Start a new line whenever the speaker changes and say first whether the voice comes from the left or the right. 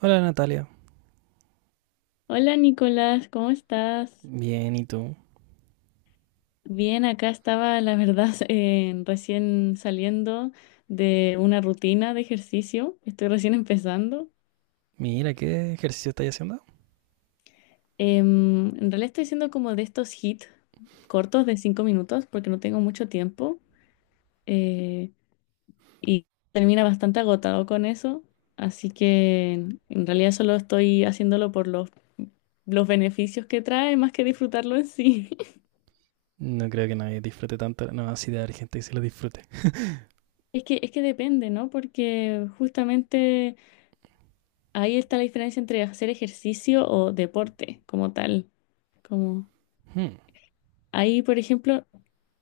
right: Hola, Natalia.
left: Hola Nicolás, ¿cómo estás?
right: Bien, ¿y tú?
left: Bien, acá estaba, la verdad, recién saliendo de una rutina de ejercicio. Estoy recién empezando.
right: Mira, ¿qué ejercicio estás haciendo?
left: En realidad estoy haciendo como de estos hits cortos de 5 minutos porque no tengo mucho tiempo eh, y termina bastante agotado con eso. Así que en realidad solo estoy haciéndolo por los beneficios que trae más que disfrutarlo en sí.
right: No creo que nadie disfrute tanto. No, así de haber gente que se lo disfrute.
left: Es que depende, ¿no? Porque justamente... Ahí está la diferencia entre hacer ejercicio o deporte como tal. Como
right: Hmm.
left: ahí, por ejemplo,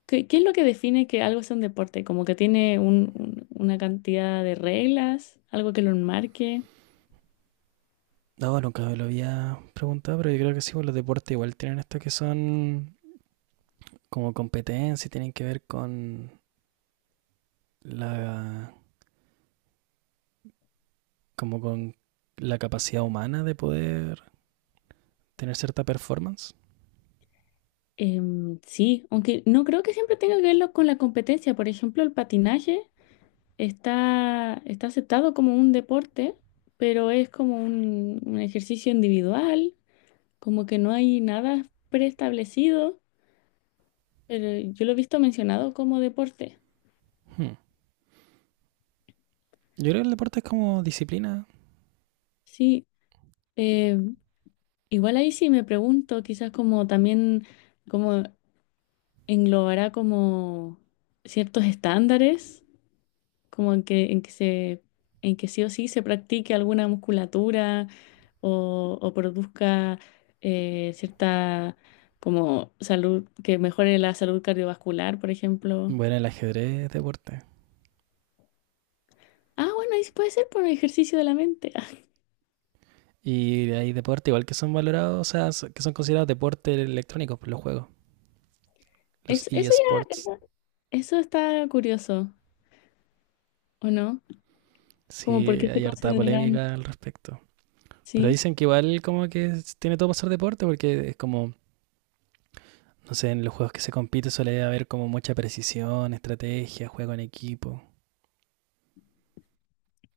left: ¿qué es lo que define que algo es un deporte? Como que tiene una cantidad de reglas, algo que lo enmarque.
right: No, nunca me lo había preguntado, pero yo creo que sí, pues los deportes igual tienen esto que son como competencia y tienen que ver con la, como con la capacidad humana de poder tener cierta performance.
left: Sí, aunque no creo que siempre tenga que verlo con la competencia. Por ejemplo, el patinaje está aceptado como un deporte, pero es como un ejercicio individual, como que no hay nada preestablecido. Yo lo he visto mencionado como deporte.
right: Hmm. Yo creo que el deporte es como disciplina.
left: Sí, eh, igual ahí sí me pregunto, quizás como también como englobará como ciertos estándares, como en que se en que sí o sí se practique alguna musculatura o produzca cierta como salud que mejore la salud cardiovascular, por ejemplo.
right: Bueno, el ajedrez es deporte.
left: Ah, bueno, ahí sí puede ser por ejercicio de la mente.
right: Y hay deporte igual que son valorados, o sea, que son considerados deporte electrónico por los juegos, los
left: Eso ya,
right: eSports.
left: eso está curioso. ¿O no? Como
right: Sí,
left: porque se
right: hay harta
left: considerarán,
right: polémica al respecto. Pero
left: ¿sí?
right: dicen que igual como que tiene todo para ser deporte porque es como, no sé, en los juegos que se compite suele haber como mucha precisión, estrategia, juego en equipo.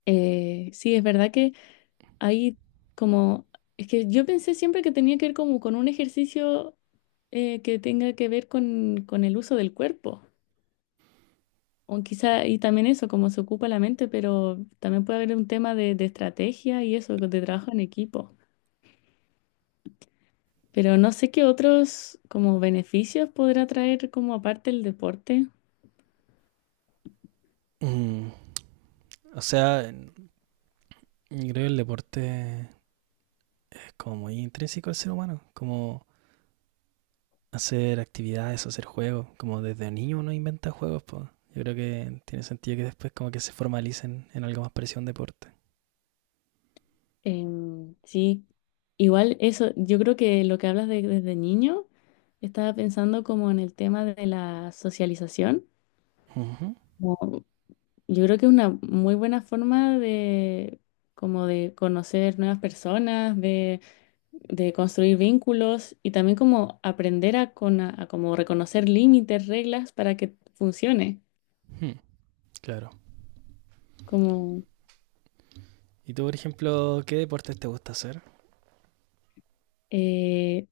left: Sí, es verdad que hay como, es que yo pensé siempre que tenía que ver como con un ejercicio que tenga que ver con, el uso del cuerpo, o quizá, y también eso, como se ocupa la mente, pero también puede haber un tema de estrategia y eso, de trabajo en equipo. Pero no sé qué otros como beneficios podrá traer como aparte el deporte.
right: Mm, O sea, creo que el deporte es como muy intrínseco al ser humano, como hacer actividades, hacer juegos, como desde niño uno inventa juegos, pues. Yo creo que tiene sentido que después como que se formalicen en algo más parecido a un deporte.
left: Sí, igual eso, yo creo que lo que hablas de, desde niño, estaba pensando como en el tema de la socialización.
right: Ujú.
left: como- yo creo que es una muy buena forma de como de conocer nuevas personas, de construir vínculos y también como aprender a, con, a, como reconocer límites, reglas para que funcione.
right: Hmm. Claro.
left: Como,
right: ¿Y tú, por ejemplo, qué deportes te gusta hacer?
left: eh,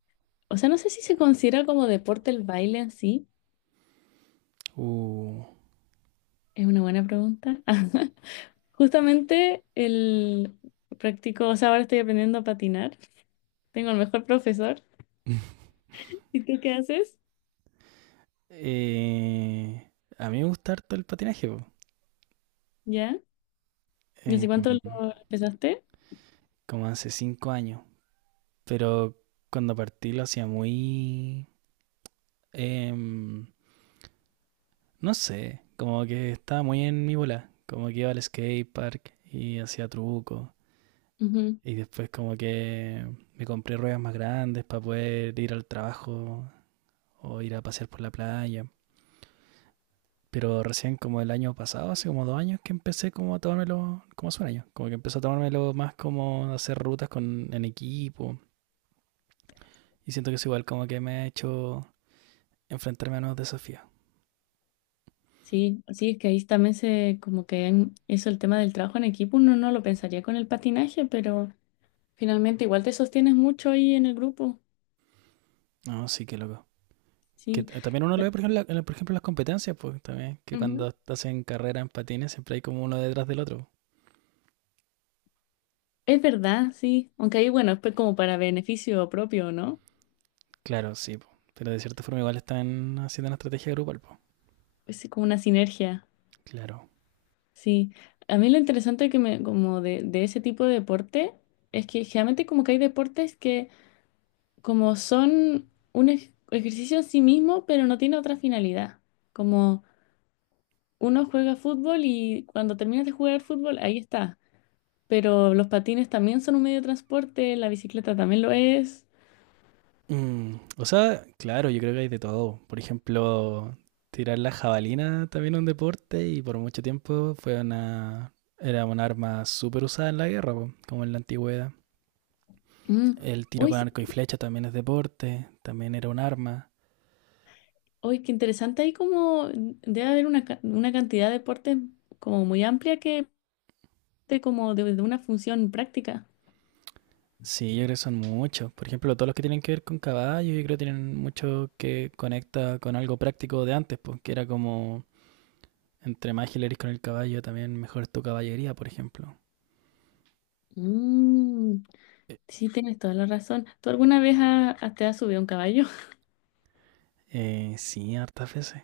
left: o sea, no sé si se considera como deporte el baile en sí,
right: Uh,
left: es una buena pregunta. Justamente el practico, o sea, ahora estoy aprendiendo a patinar. Tengo el mejor profesor. ¿Y tú qué haces?
right: eh, a mí me gusta harto el patinaje, po.
left: ¿Ya? ¿Y
right: Eh,
left: hace cuánto lo empezaste?
right: como hace 5 años. Pero cuando partí lo hacía muy... em, no sé, como que estaba muy en mi bola. Como que iba al skate park y hacía truco.
left: Ujú.
right: Y después como que me compré ruedas más grandes para poder ir al trabajo o ir a pasear por la playa. Pero recién como el año pasado, hace como 2 años que empecé como a tomármelo, como hace 1 año, como que empecé a tomármelo más como hacer rutas con, en equipo. Y siento que es igual como que me ha hecho enfrentarme a nuevos desafíos.
left: Sí, sí, es que ahí también se, como que eso, el tema del trabajo en equipo, uno no lo pensaría con el patinaje, pero finalmente igual te sostienes mucho ahí en el grupo.
right: No, sí, qué loco. Que
left: Sí.
right: t- también uno lo
left: Ya.
right: ve, por ejemplo, en la- por ejemplo, en las competencias, pues también, que
left: Ujú.
right: cuando hacen carrera en patines siempre hay como uno detrás del otro.
left: Es verdad, sí. Aunque ahí, bueno, es pues como para beneficio propio, ¿no?
right: Claro, sí, po, pero de cierta forma igual están haciendo una estrategia grupal, pues.
left: Es como una sinergia.
right: Claro.
left: Sí, a mí lo interesante que me, como de ese tipo de deporte es que generalmente como que hay deportes que como son un ejercicio en sí mismo, pero no tiene otra finalidad. Como uno juega fútbol y cuando terminas de jugar fútbol, ahí está. Pero los patines también son un medio de transporte, la bicicleta también lo es.
right: Mm, o sea, claro, yo creo que hay de todo. Por ejemplo, tirar la jabalina también es un deporte y por mucho tiempo era un arma súper usada en la guerra, po, como en la antigüedad.
left: Mm.
right: El tiro
left: Hoy,
right: con
left: sí-
right: arco y flecha también es deporte, también era un arma.
left: Hoy qué interesante, hay como debe haber una cantidad de deportes como muy amplia que te como de una función práctica.
right: Sí, yo creo que son muchos. Por ejemplo, todos los que tienen que ver con caballos, yo creo que tienen mucho que conecta con algo práctico de antes, porque era como entre más ágil eres con el caballo, también mejor es tu caballería, por ejemplo.
left: Mm,
right: Eh,
left: sí, tienes toda la razón. ¿Tú alguna vez te has subido a un caballo?
right: sí, hartas veces.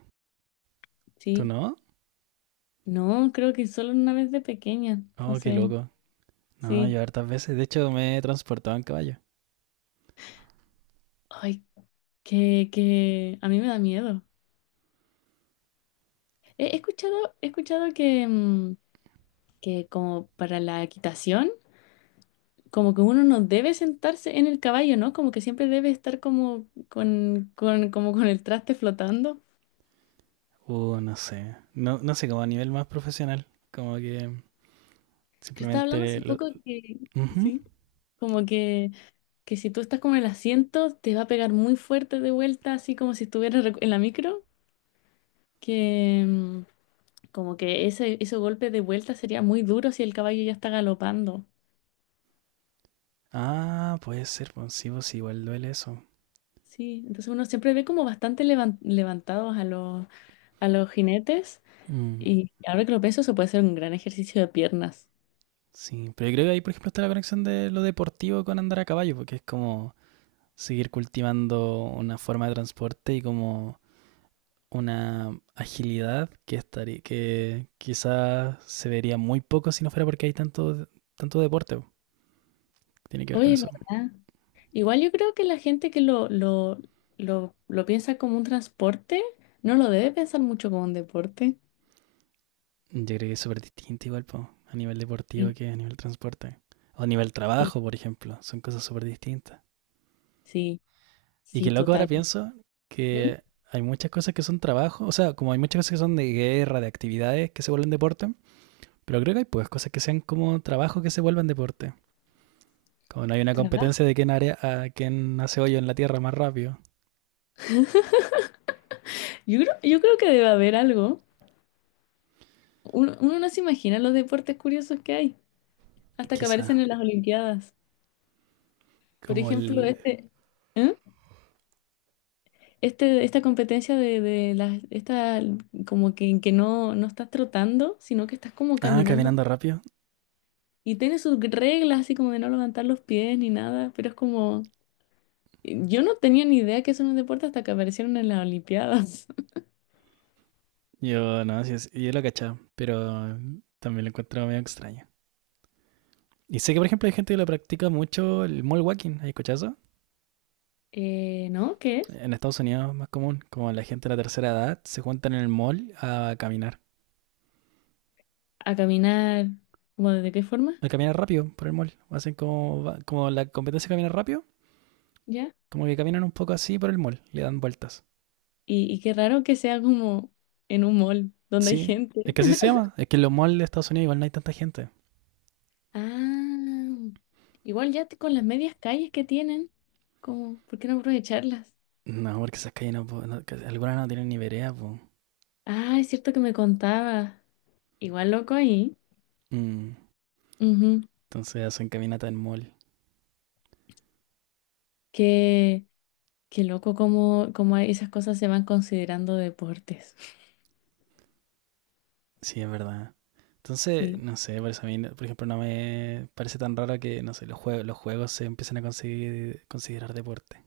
right: ¿Tú
left: Sí.
right: no?
left: No, creo que solo una vez de pequeña.
right: Oh, qué
left: Entonces,
right: loco. No,
left: sí.
right: yo hartas veces. De hecho, me he transportado en caballo.
left: Ay, que a mí me da miedo. He escuchado que, que como para la equitación, como que uno no debe sentarse en el caballo, ¿no? Como que siempre debe estar como con, como con el traste flotando.
right: No sé. No, no sé, como a nivel más profesional. Como que
left: Yo estaba hablando
right: simplemente
left: hace
right: lo...
left: poco que,
right: Ujú.
left: sí, como que si tú estás como en el asiento, te va a pegar muy fuerte de vuelta, así como si estuvieras en la micro, que como que ese golpe de vuelta sería muy duro si el caballo ya está galopando.
right: Ah, puede ser. Pues sí, igual duele eso.
left: Sí, entonces uno siempre ve como bastante levantados a los jinetes
right: Mm,
left: y ahora que lo pienso, eso puede ser un gran ejercicio de piernas.
right: sí, pero yo creo que ahí, por ejemplo, está la conexión de lo deportivo con andar a caballo, porque es como seguir cultivando una forma de transporte y como una agilidad que estaría, que quizás se vería muy poco si no fuera porque hay tanto, tanto deporte. Tiene que ver con
left: Oye, ¿es
right: eso.
left: verdad? Igual yo creo que la gente que lo piensa como un transporte, no lo debe pensar mucho como un deporte.
right: Yo creo que es súper distinto igual, po, a nivel deportivo
left: Sí,
right: que a nivel transporte. O a nivel
left: sí,
right: trabajo, por ejemplo. Son cosas súper distintas.
left: sí.
right: Y
left: Sí,
right: que loco, ahora
left: total.
right: pienso
left: ¿Mm?
right: que hay muchas cosas que son trabajo. O sea, como hay muchas cosas que son de guerra, de actividades que se vuelven deporte. Pero creo que hay pues cosas que sean como trabajo que se vuelvan deporte. Como no hay una
left: Trabajo.
right: competencia de quién, área, a quién hace hoyo en la tierra más rápido.
left: Yo creo que debe haber algo. Uno no se imagina los deportes curiosos que hay, hasta que aparecen
right: Quizá.
left: en las Olimpiadas. Por
right: Como
left: ejemplo,
right: el...
left: este, ¿eh? Esta competencia de, las, esta, como que, en que no estás trotando, sino que estás como
right: Ah,
left: caminando.
right: caminando rápido.
left: Y tiene sus reglas, así como de no levantar los pies ni nada, pero es como, yo no tenía ni idea que eso era un deporte hasta que aparecieron en las Olimpiadas.
right: Yo no, sí, sí, yo lo cachaba. Pero también lo encuentro medio extraño. Y sé que, por ejemplo, hay gente que lo practica mucho el mall walking, ¿hay cochazo?
left: ¿No? ¿Qué es?
right: En Estados Unidos es más común, como la gente de la tercera edad se juntan en el mall
left: ¿A caminar? ¿Cómo de qué forma?
right: a caminar rápido por el mall. Hacen como, como la competencia de caminar rápido,
left: ¿Ya?
right: como que caminan un poco así por el mall, le dan vueltas.
left: Y qué raro que sea como en un mall donde hay
right: Sí,
left: gente.
right: es que así se llama, es que en los malls de Estados Unidos igual no hay tanta gente.
left: Ah, igual ya te- con las medias calles que tienen, como, ¿por qué no aprovecharlas?
right: No, porque esas calles no, que algunas no tienen ni vereda, po.
left: Ah, es cierto que me contaba, igual loco ahí,
right: Mm,
left: ujú,
right: entonces hacen caminata en mall,
left: que, que loco como, como esas cosas se van considerando deportes.
right: sí, es verdad. Entonces,
left: Sí,
right: no sé, por eso a mí, no- por ejemplo, no me parece tan raro que, no sé, los juegos se empiecen a considerar deporte.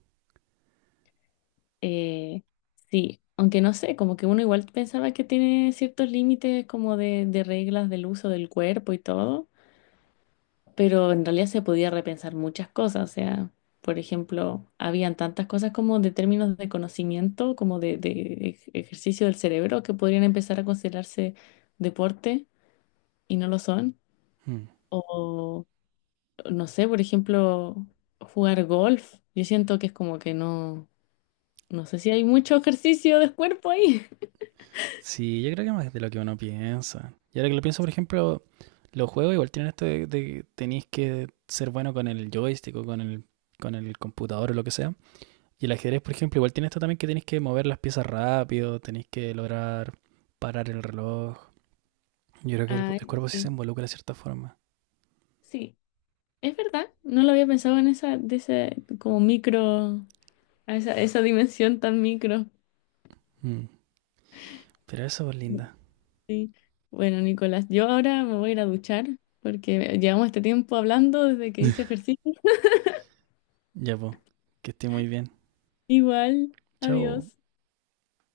left: eh, sí, aunque no sé, como que uno igual pensaba que tiene ciertos límites como de, reglas del uso del cuerpo y todo, pero en realidad se podía repensar muchas cosas, o sea, por ejemplo, habían tantas cosas como de términos de conocimiento, como de, de ejercicio del cerebro, que podrían empezar a considerarse deporte y no lo son,
right: Hmm.
left: o no sé, por ejemplo, jugar golf, yo siento que es como que no, no sé si hay mucho ejercicio de cuerpo ahí.
right: Sí, yo creo que más de lo que uno piensa. Y ahora que lo pienso, por ejemplo, los juegos igual tienen esto de que tenéis que ser bueno con el joystick o con el computador o lo que sea. Y el ajedrez, por ejemplo, igual tiene esto también que tenéis que mover las piezas rápido, tenéis que lograr parar el reloj. Yo creo que
left: Ah,
right: el
left: eso
right: cuerpo sí se
left: sí,
right: involucra de cierta forma.
left: sí, es verdad, no lo había pensado en esa, de ese, como micro, a esa dimensión tan micro.
right: Hmm. Pero eso es linda.
left: Sí. Bueno, Nicolás, yo ahora me voy a ir a duchar porque llevamos este tiempo hablando desde que hice ejercicio.
right: Ya, pues, que esté muy bien.
left: Igual,
right: Chao.
left: adiós.